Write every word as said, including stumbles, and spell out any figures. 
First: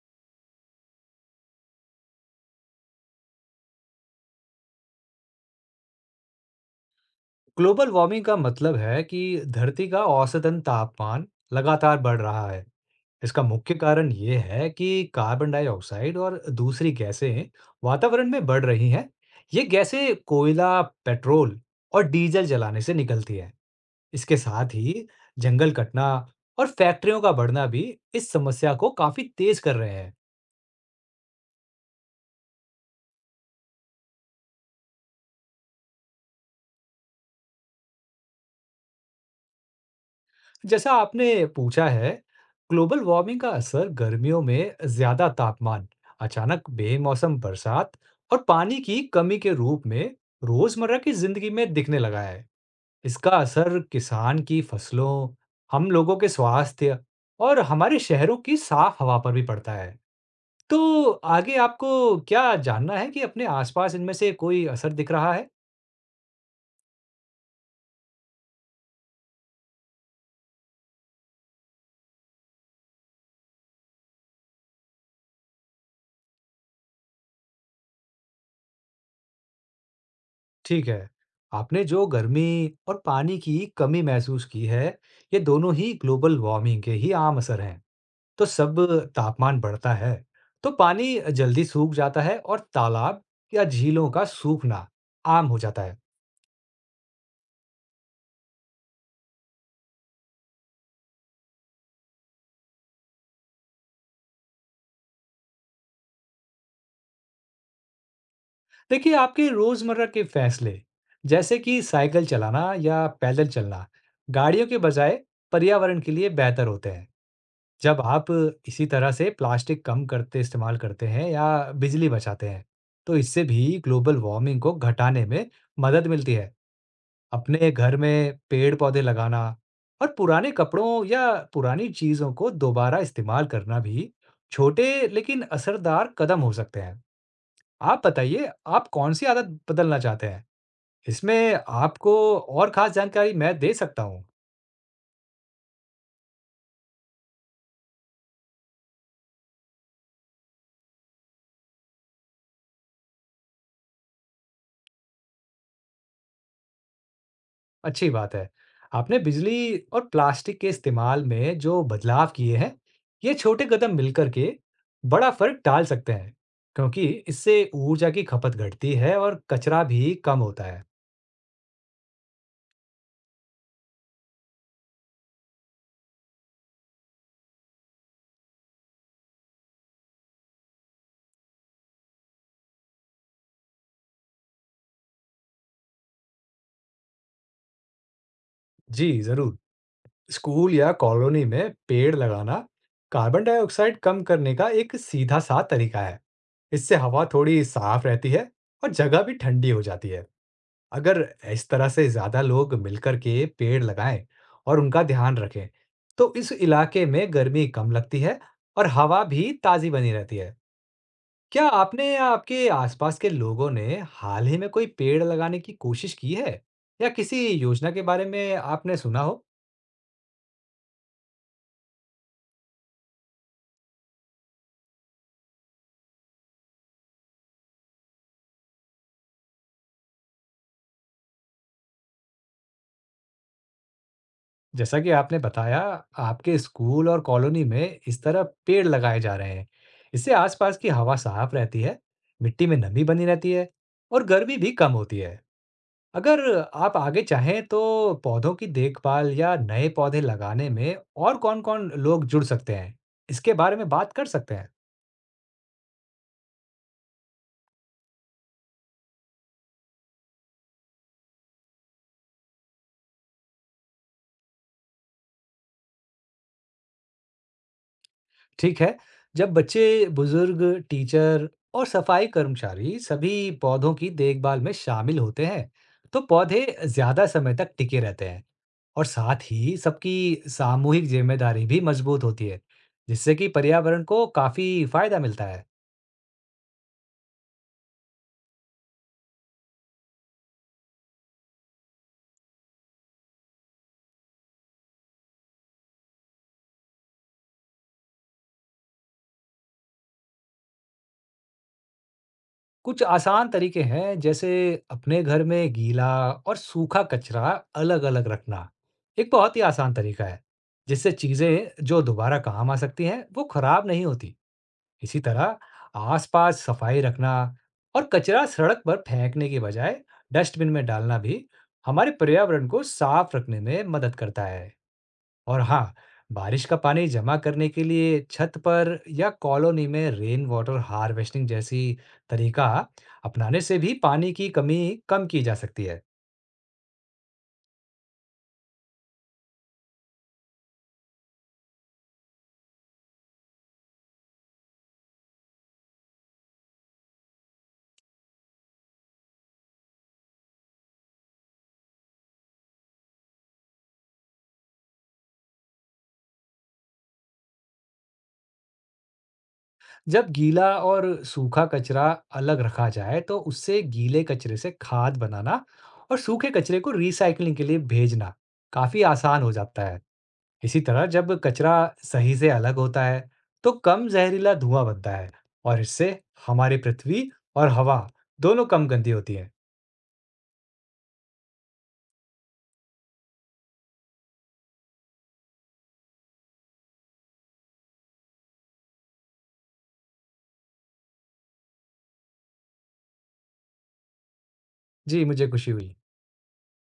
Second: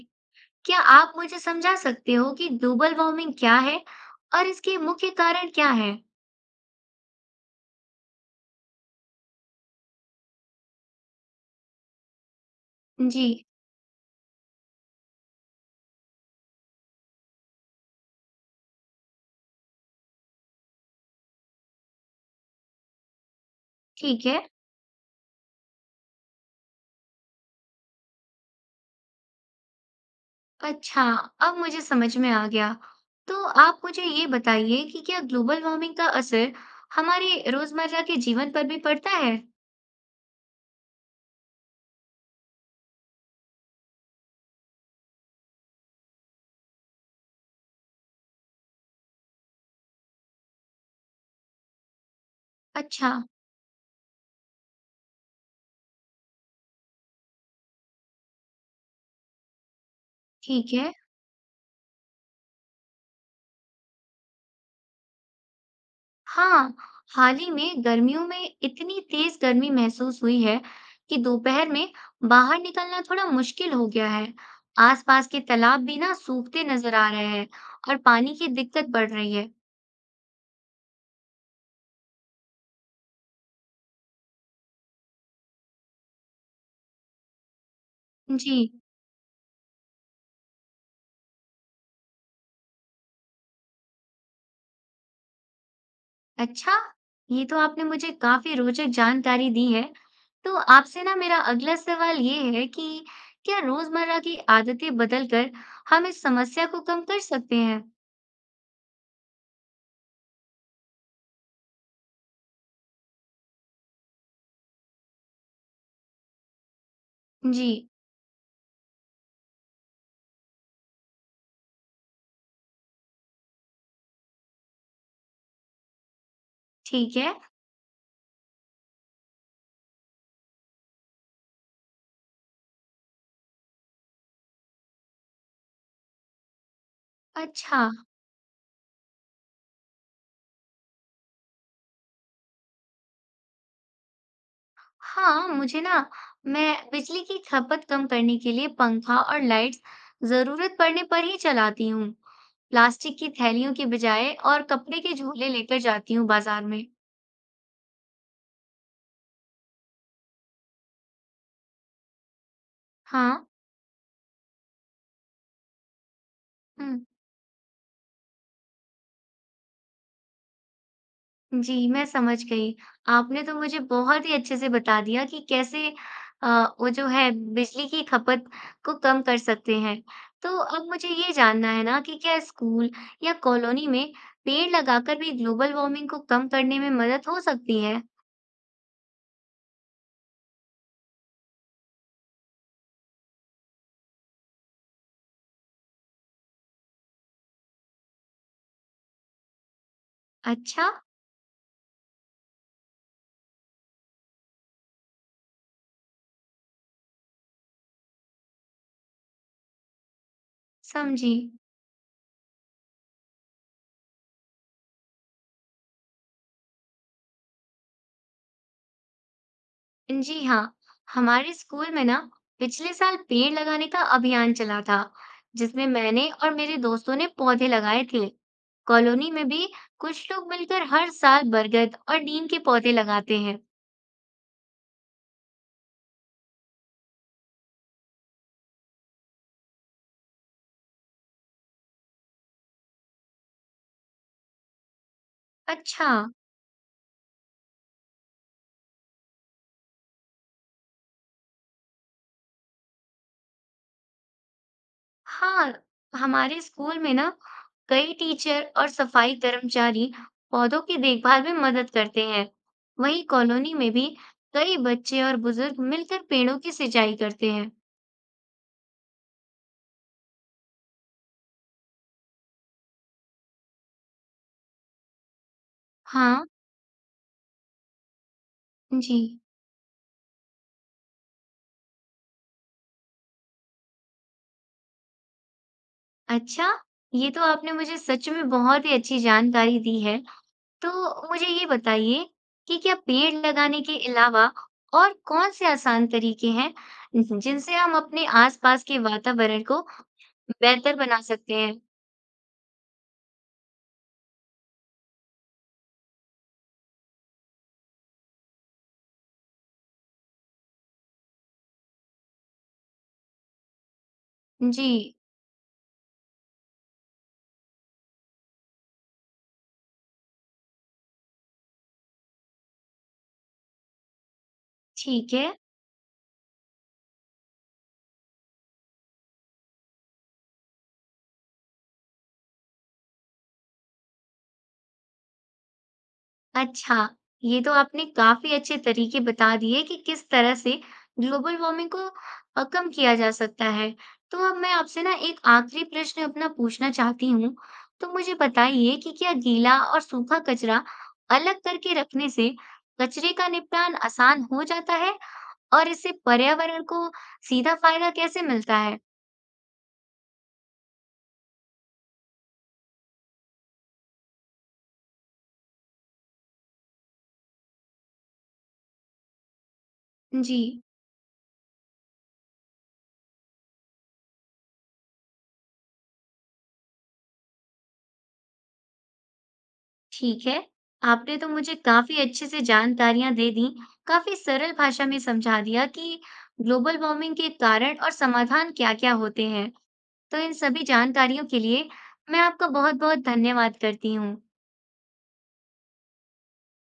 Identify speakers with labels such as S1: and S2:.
S1: क्या आप मुझे समझा सकते हो कि ग्लोबल वार्मिंग क्या है और इसके मुख्य कारण क्या है?
S2: ग्लोबल वार्मिंग का मतलब है कि धरती का औसतन तापमान लगातार बढ़ रहा है।
S1: जी,
S2: इसका मुख्य कारण ये है कि कार्बन डाइऑक्साइड और दूसरी गैसें वातावरण में बढ़ रही हैं। ये गैसें कोयला, पेट्रोल और डीजल जलाने से निकलती है।
S1: ठीक है।
S2: इसके साथ ही जंगल कटना और फैक्ट्रियों का बढ़ना भी इस समस्या को काफी तेज कर रहे हैं।
S1: अच्छा, अब मुझे समझ में आ गया। तो आप मुझे ये बताइए कि क्या ग्लोबल वार्मिंग का असर हमारे रोजमर्रा के जीवन पर भी पड़ता है?
S2: जैसा आपने पूछा है, ग्लोबल वार्मिंग का असर गर्मियों में ज्यादा तापमान, अचानक बेमौसम बरसात और पानी की कमी के रूप में रोजमर्रा की जिंदगी में दिखने लगा है।
S1: अच्छा,
S2: इसका असर किसान की फसलों, हम लोगों के स्वास्थ्य और हमारे शहरों की साफ हवा पर भी पड़ता है।
S1: ठीक है।
S2: तो आगे आपको क्या जानना है कि अपने आसपास इनमें से कोई असर दिख रहा है?
S1: हाँ, हाल ही में गर्मियों में इतनी तेज गर्मी महसूस हुई है कि दोपहर में बाहर निकलना थोड़ा मुश्किल हो गया है। आसपास के तालाब भी ना सूखते नजर आ रहे हैं और पानी की दिक्कत बढ़ रही है।
S2: ठीक है। आपने जो गर्मी और पानी की कमी महसूस की है, ये दोनों ही ग्लोबल वार्मिंग के ही आम असर हैं। तो
S1: जी,
S2: सब तापमान बढ़ता है, तो पानी जल्दी सूख जाता है और तालाब या झीलों का सूखना आम हो जाता है।
S1: अच्छा, ये तो आपने मुझे काफी रोचक जानकारी दी है। तो आपसे ना मेरा अगला सवाल ये है कि क्या रोजमर्रा की आदतें बदलकर हम इस समस्या को कम कर सकते हैं?
S2: देखिए, आपके रोज़मर्रा के फैसले, जैसे कि साइकिल चलाना या पैदल चलना, गाड़ियों के बजाय पर्यावरण के लिए बेहतर होते हैं।
S1: जी,
S2: जब आप इसी तरह से प्लास्टिक कम करते इस्तेमाल करते हैं या बिजली बचाते हैं, तो इससे भी ग्लोबल वार्मिंग को घटाने में मदद मिलती है।
S1: ठीक है।
S2: अपने घर में पेड़-पौधे लगाना और पुराने कपड़ों या पुरानी चीज़ों को दोबारा इस्तेमाल करना भी छोटे लेकिन असरदार कदम हो सकते हैं।
S1: अच्छा,
S2: आप बताइए, आप कौन-सी आदत बदलना चाहते हैं? इसमें आपको और ख़ास जानकारी मैं दे सकता हूँ।
S1: हाँ, मुझे ना मैं बिजली की खपत कम करने के लिए पंखा और लाइट्स जरूरत पड़ने पर ही चलाती हूँ। प्लास्टिक की थैलियों के बजाय और कपड़े के झोले लेकर जाती हूँ बाजार में।
S2: अच्छी बात है। आपने बिजली और प्लास्टिक के इस्तेमाल में जो बदलाव किए हैं, ये
S1: हाँ,
S2: छोटे कदम मिलकर के बड़ा फ़र्क डाल सकते हैं,
S1: हम्म,
S2: क्योंकि इससे ऊर्जा की खपत घटती है और कचरा भी कम होता है।
S1: जी मैं समझ गई। आपने तो मुझे बहुत ही अच्छे से बता दिया कि कैसे आ, वो जो है बिजली की खपत को कम कर सकते हैं। तो अब मुझे ये जानना है ना कि क्या स्कूल या कॉलोनी में पेड़ लगाकर भी ग्लोबल वार्मिंग को कम करने में मदद हो सकती है?
S2: जी, ज़रूर। स्कूल या कॉलोनी में पेड़ लगाना कार्बन डाइऑक्साइड कम करने का एक सीधा-सा तरीका है। इससे हवा थोड़ी साफ रहती है और जगह भी ठंडी हो जाती है।
S1: अच्छा,
S2: अगर इस तरह से ज़्यादा लोग मिलकर के पेड़ लगाएं और उनका ध्यान रखें, तो इस इलाके में गर्मी कम लगती है और हवा भी ताज़ी बनी रहती है।
S1: समझी।
S2: क्या आपने या आपके आसपास के लोगों ने हाल ही में कोई पेड़ लगाने की कोशिश की है? या किसी योजना के बारे में आपने सुना हो?
S1: जी हाँ, हमारे स्कूल में ना पिछले साल पेड़ लगाने का अभियान चला था, जिसमें मैंने और मेरे दोस्तों ने पौधे लगाए थे। कॉलोनी में भी कुछ लोग मिलकर हर साल बरगद और नीम के पौधे लगाते हैं।
S2: जैसा कि आपने बताया, आपके स्कूल और कॉलोनी में इस तरह पेड़ लगाए जा रहे हैं। इससे आसपास की हवा साफ रहती है, मिट्टी में नमी बनी रहती है और गर्मी भी कम होती है।
S1: अच्छा,
S2: अगर आप आगे चाहें तो पौधों की देखभाल या नए पौधे लगाने में और कौन-कौन लोग जुड़ सकते हैं, इसके बारे में बात कर सकते हैं।
S1: हाँ, हमारे स्कूल में ना कई टीचर और सफाई कर्मचारी पौधों की देखभाल में मदद करते हैं। वहीं कॉलोनी में भी कई बच्चे और बुजुर्ग मिलकर पेड़ों की सिंचाई करते हैं।
S2: ठीक है, जब बच्चे, बुजुर्ग, टीचर और सफाई कर्मचारी सभी पौधों की देखभाल में शामिल होते हैं, तो
S1: हाँ।
S2: पौधे ज़्यादा समय तक टिके रहते हैं और
S1: जी,
S2: साथ ही सबकी सामूहिक जिम्मेदारी भी मजबूत होती है, जिससे कि पर्यावरण को काफ़ी फायदा मिलता है।
S1: अच्छा, ये तो आपने मुझे सच में बहुत ही अच्छी जानकारी दी है। तो मुझे ये बताइए कि क्या पेड़ लगाने के अलावा और कौन-से आसान तरीके हैं जिनसे हम अपने आसपास के वातावरण को बेहतर बना सकते हैं?
S2: कुछ आसान तरीके हैं, जैसे अपने घर में गीला और सूखा कचरा अलग अलग रखना एक बहुत ही आसान तरीका है, जिससे चीजें जो दोबारा काम आ सकती हैं वो खराब नहीं होती।
S1: जी,
S2: इसी तरह आसपास सफाई रखना और कचरा सड़क पर फेंकने के बजाय डस्टबिन में डालना भी हमारे पर्यावरण को साफ रखने में मदद करता है।
S1: ठीक है।
S2: और हाँ, बारिश का पानी जमा करने के लिए छत पर या कॉलोनी में रेन वाटर हार्वेस्टिंग जैसी तरीका अपनाने से भी पानी की कमी कम की जा सकती है।
S1: अच्छा, ये तो आपने काफी अच्छे तरीके बता दिए कि किस तरह से ग्लोबल वार्मिंग को अ, कम किया जा सकता है। तो अब मैं आपसे ना एक आखिरी प्रश्न अपना पूछना चाहती हूँ। तो मुझे बताइए कि क्या गीला और सूखा कचरा अलग करके रखने से कचरे का निपटान आसान हो जाता है और इससे पर्यावरण को सीधा फायदा कैसे मिलता है?
S2: जब गीला और सूखा कचरा अलग रखा जाए, तो उससे गीले कचरे से खाद बनाना और सूखे कचरे को रीसाइक्लिंग के लिए भेजना काफी आसान हो जाता है।
S1: जी।
S2: इसी तरह जब कचरा सही से अलग होता है, तो कम जहरीला धुआं बनता है और इससे हमारी पृथ्वी और हवा दोनों कम गंदी होती हैं।
S1: ठीक है। आपने तो मुझे काफी अच्छे से जानकारियां दे दी, काफी सरल भाषा में समझा दिया कि ग्लोबल वार्मिंग के कारण और समाधान क्या-क्या होते हैं। तो इन सभी जानकारियों के लिए मैं आपका बहुत-बहुत धन्यवाद करती हूँ।
S2: जी, मुझे खुशी हुई।